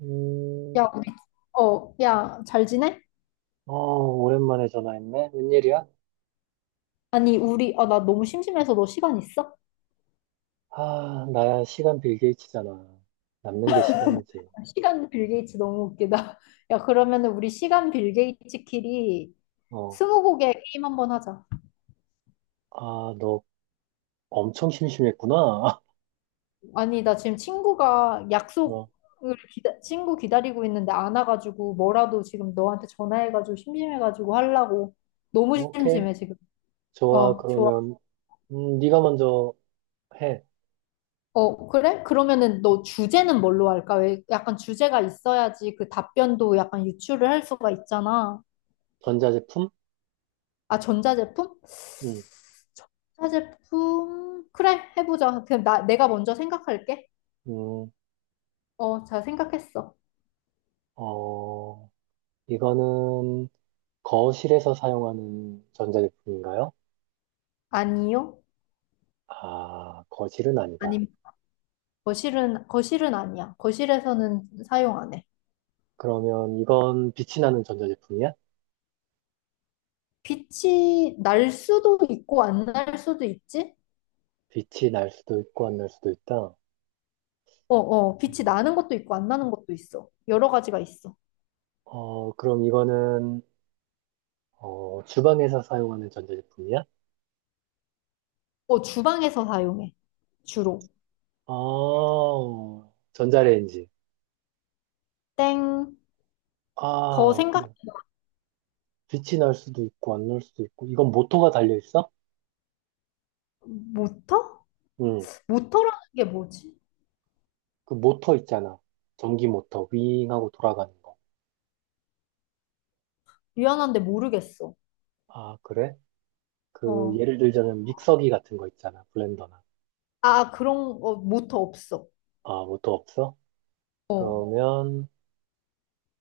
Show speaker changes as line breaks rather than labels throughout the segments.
음,
야, 야, 잘 지내?
어, 오랜만에 전화했네. 웬일이야?
아니, 나 너무 심심해서 너 시간 있어?
아, 나야 시간 빌 게이츠잖아. 남는 게 시간이지.
시간 빌 게이츠 너무 웃기다. 야, 그러면은 우리 시간 빌 게이츠끼리
어,
스무고개 게임 한번 하자.
아, 너 엄청 심심했구나.
아니, 나 지금 친구가 약속을
어,
친구 기다리고 있는데 안 와가지고 뭐라도 지금 너한테 전화해가지고 심심해가지고 하려고. 너무
오케이.
심심해, 지금.
좋아.
어, 좋아.
그러면, 네가 먼저 해.
어, 그래? 그러면은 너 주제는 뭘로 할까? 왜 약간 주제가 있어야지 그 답변도 약간 유추를 할 수가 있잖아.
전자제품?
아, 전자제품?
음,
전자제품? 그래, 해보자. 그럼 내가 먼저 생각할게.
음,
어, 잘 생각했어.
어, 이거는 거실에서 사용하는 전자제품인가요?
아니요?
아, 거실은 아니다.
아님, 거실은 아니야. 거실에서는 사용 안 해.
그러면 이건 빛이 나는 전자제품이야?
빛이 날 수도 있고, 안 날 수도 있지?
빛이 날 수도 있고 안 날 수도 있다.
어, 어, 빛이
음,
나는 것도 있고, 안 나는 것도 있어. 여러 가지가 있어.
어, 그럼 이거는, 어, 주방에서 사용하는 전자제품이야?
어, 주방에서 사용해, 주로.
아, 전자레인지.
땡. 더
아,
생각,
그럼. 빛이 날 수도 있고, 안 날 수도 있고. 이건 모터가 달려있어?
모터?
응.
모터라는 게 뭐지?
그 모터 있잖아. 전기 모터, 윙 하고 돌아가는 거.
미안한데 모르겠어.
아, 그래? 그,
어.
예를 들자면 믹서기 같은 거 있잖아. 블렌더나.
아, 그런, 거 모터 없어.
아, 모터 없어?
어.
그러면,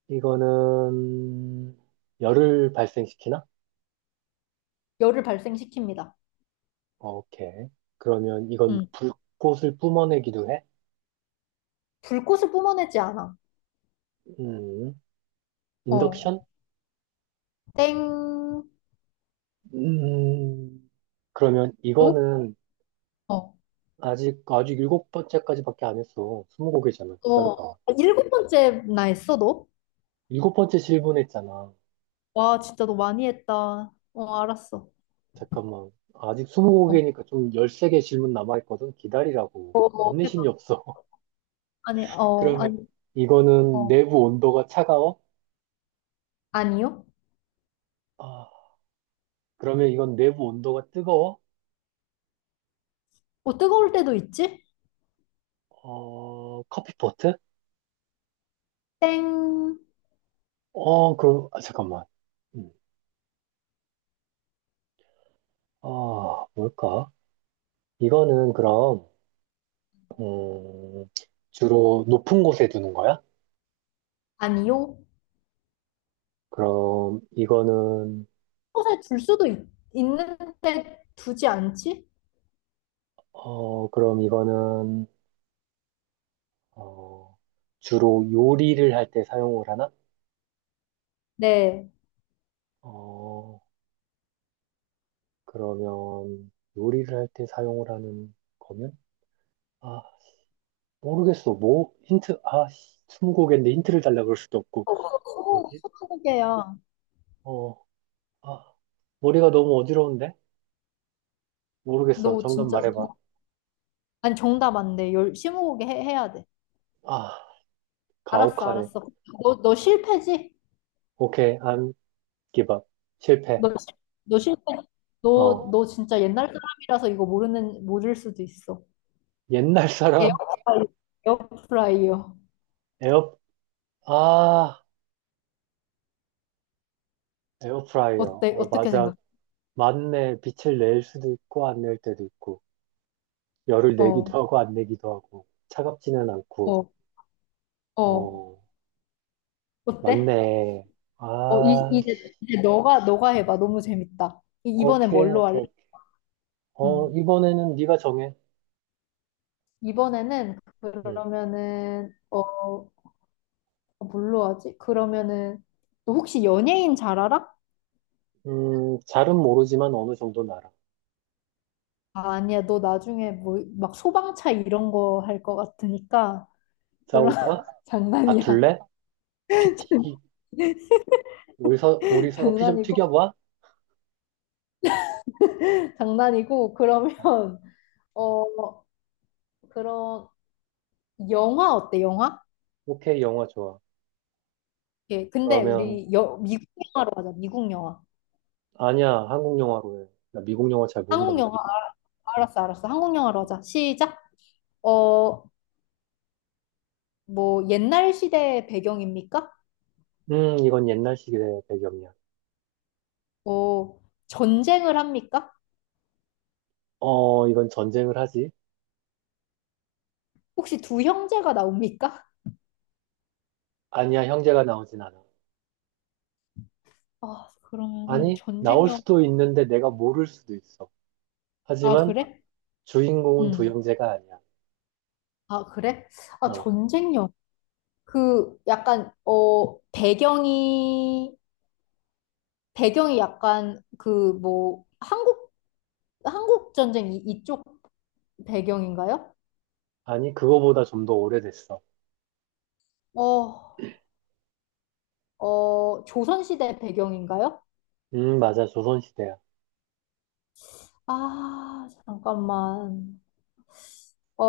이거는, 열을 발생시키나?
열을 발생시킵니다.
오케이. 그러면 이건
음.
불꽃을 뿜어내기도 해?
불꽃을 뿜어내지 않아.
음,
어.
인덕션?
땡.
음, 그러면
너?
이거는
어.
아직 일곱 번째까지밖에 안 했어. 20곡이잖아.
어.
기다려봐.
아, 7번째 나 했어, 너?
일곱 번째 질문했잖아.
와, 진짜 너 많이 했다. 어, 알았어.
잠깐만. 아직 스무
어.
곡이니까 좀 13개 질문 남아있거든. 기다리라고.
어, 어,
인내심이
해봐.
없어.
아니, 어, 아니,
그러면 이거는
어.
내부 온도가 차가워?
아니요?
아, 그러면 이건 내부 온도가 뜨거워?
어, 뜨거울 때도 있지?
어, 커피포트?
땡.
어, 그럼, 아, 잠깐만. 음, 아, 뭘까? 이거는 그럼, 음, 주로 높은 곳에 두는 거야?
아니요?
그럼 이거는,
곳에 둘 수도 있는데 두지 않지?
어, 그럼 이거는, 어, 주로 요리를 할 때 사용을 하나?
네.
어, 그러면 요리를 할 때 사용을 하는 거면? 아, 모르겠어. 뭐? 힌트, 아, 씨, 스무고개인데 힌트를 달라 그럴 수도 없고.
소
뭐지?
고개야
어, 아, 머리가 너무 어지러운데? 모르겠어.
너
정답
진짜
말해봐.
아니 정답 안 돼. 열 스무고개 해야 돼.
아,
알았어,
가혹하네.
알았어. 너 실패지?
오케이, 안 give up. 실패.
너, 실- 너 실패. 너,
어.
너 진짜 옛날 사람이라서 이거 모르는 모를 수도 있어.
옛날 사람?
에어프라이어. 에어프라이어.
에어, 아, 에어프라이어.
어때?
어,
어떻게
맞아.
생각해?
맞네. 빛을 낼 수도 있고, 안 낼 때도 있고. 열을
어,
내기도 하고, 안 내기도 하고. 차갑지는 않고.
어, 어.
어,
어때?
맞네.
어, 이,
아,
이제, 이제 너가 해봐. 너무 재밌다. 이번엔
오케이,
뭘로 할래?
오케이, 오케이. 어,
응.
이번에는 네가 정해.
이번에는
음,
그러면은 뭘로 하지? 그러면은 너 혹시 연예인 잘 알아?
잘은 모르지만 어느 정도 알아.
아, 아니야. 너 나중에 뭐 막 소방차 이런 거 할 것 같으니까 그런
싸울까?
장난이야.
다툴래? 피 튀기. 우리 서로 피 좀
장난이고
튀겨봐?
장난이고
어,
그러면 어 그런 영화 어때? 영화?
오케이, 영화 좋아.
예. 근데
그러면,
우리 미국 영화로 하자. 미국 영화.
아니야, 한국 영화로 해. 나 미국 영화 잘 모른단
한국 영화
말이야.
알- 알았어 알았어. 한국 영화로 하자. 시작. 어 뭐 옛날 시대 배경입니까?
이건 옛날 시대 배경이야.
어, 전쟁을 합니까?
어, 이건 전쟁을 하지?
혹시 두 형제가 나옵니까?
아니야, 형제가 나오진 않아.
아, 그러면은
아니,
전쟁
나올
영화.
수도 있는데 내가 모를 수도 있어.
아,
하지만
그래?
주인공은 두
응.
형제가 아니야.
아, 그래? 아,
어,
전쟁 영화. 그 약간 배경이 약간 그 뭐 한국 전쟁 이쪽 배경인가요?
아니, 그거보다 좀 더 오래됐어.
어, 조선시대 배경인가요?
맞아, 조선시대야.
아, 잠깐만. 어,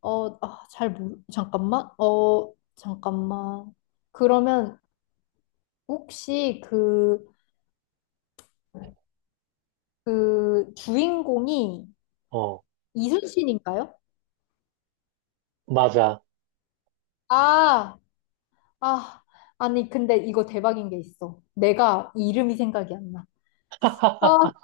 잠깐만. 어, 잠깐만. 그러면 혹시 그 주인공이
어,
이순신인가요?
맞아.
아, 아, 아니, 근데 이거 대박인 게 있어. 내가 이름이 생각이 안 나. 아,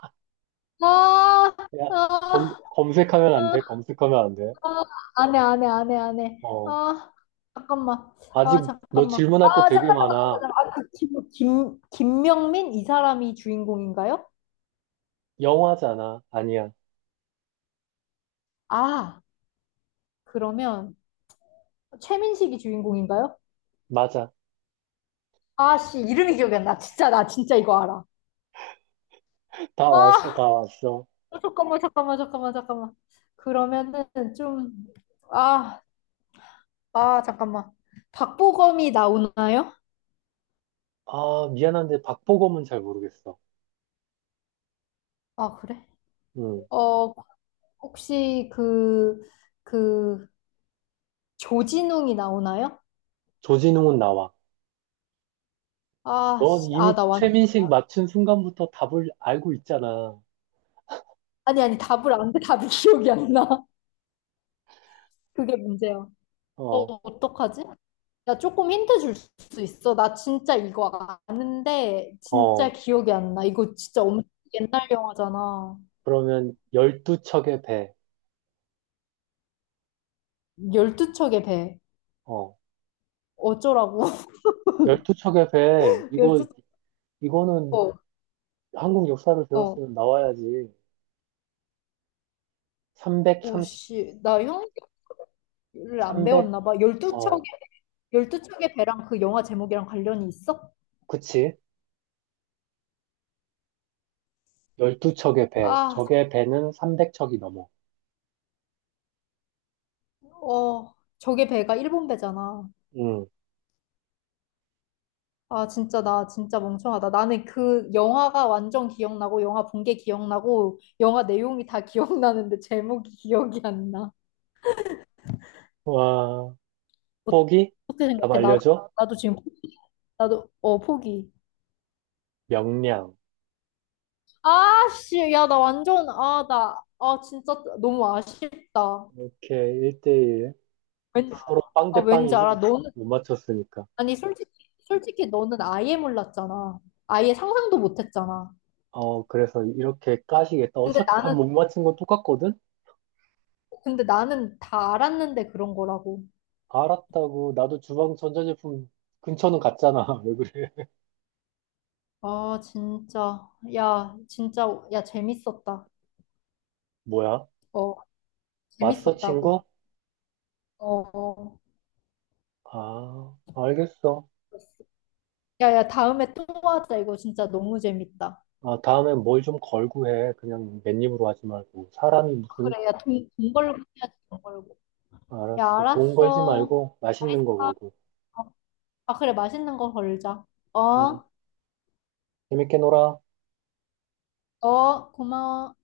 아, 아,
야, 검,
아,
검색하면 안 돼, 검색하면 안 돼.
아, 안 해, 안 해, 안 해, 안 해.
어,
아, 잠깐만. 아,
아직 너
잠깐만.
질문할 거
아,
되게
잠깐만, 잠깐만.
많아.
잠깐만. 아, 그 김명민? 이 사람이 주인공인가요?
영화잖아. 아니야,
아. 그러면 최민식이 주인공인가요?
맞아.
아씨 이름이 기억이 안 나. 진짜 나 진짜 이거 알아.
다 왔어, 다
아
왔어.
잠깐만 잠깐만 잠깐만 잠깐만. 그러면은 좀 아 잠깐만. 박보검이 나오나요?
아, 미안한데 박보검은 잘 모르겠어.
아 그래?
응.
어 혹시 그 조진웅이 나오나요?
조진웅은 나와. 넌
아씨아
이미
나 완
최민식 맞춘 순간부터 답을 알고 있잖아.
아니 아니 답을 안 돼. 답이 기억이 안 나. 그게 문제야.
어,
어떡하지? 야, 조금 힌트 줄 수 있어? 나 진짜 이거 아는데, 진짜
어.
기억이 안 나. 이거 진짜 엄청 옛날 영화잖아.
그러면 12척의 배.
열두 척의 배.
어.
어쩌라고?
12척의 배. 이거,
열두
이거는
척.
한국 역사를
어.
배웠으면 나와야지. 삼백 삼십
오씨. 나 형을 안
삼백
배웠나 봐. 열두 척의,
어.
열두 척의 배랑 그 영화 제목이랑 관련이 있어?
그치. 열두 척의 배.
아,
적의 배는 300척이 넘어.
어. 저게 배가 일본 배잖아.
응.
아, 진짜, 나 진짜 멍청하다. 나는 그 영화가 완전 기억나고, 영화 본 게 기억나고, 영화 내용이 다 기억나는데, 제목이 기억이 안 나.
와,
어-
포기?
어떻게
답
생각해? 나,
알려줘?
나도 지금, 포기. 나도, 어, 포기.
명량.
아, 씨, 야, 나 완전, 아, 진짜 너무 아쉽다.
이렇게 1대1
왠,
서로 빵 대
왠지 알아.
빵이지.
너는,
못 맞췄으니까.
아니, 솔직히, 솔직히 너는 아예 몰랐잖아. 아예 상상도 못 했잖아.
어, 그래서 이렇게 까시겠다.
근데
어차피 다
나는,
못 맞힌 건 똑같거든?
근데 나는 다 알았는데 그런 거라고.
알았다고. 나도 주방 전자제품 근처는 갔잖아. 왜 그래?
아, 진짜. 야, 진짜. 야, 재밌었다.
뭐야?
어,
왔어,
재밌었다고.
친구?
어. 어.
아, 알겠어.
야, 야, 다음에 또 하자. 이거 진짜 너무 재밌다.
아, 다음엔 뭘 좀 걸고 해. 그냥 맨입으로 하지 말고. 사람이
아,
무슨,
그래, 야, 돈 걸고 해야지, 돈 걸고. 야,
알았어. 돈 걸지
알았어.
말고 맛있는 거
아,
걸고.
어. 아, 그래, 맛있는 거 걸자.
응,
어?
재밌게 놀아.
어, 고마워.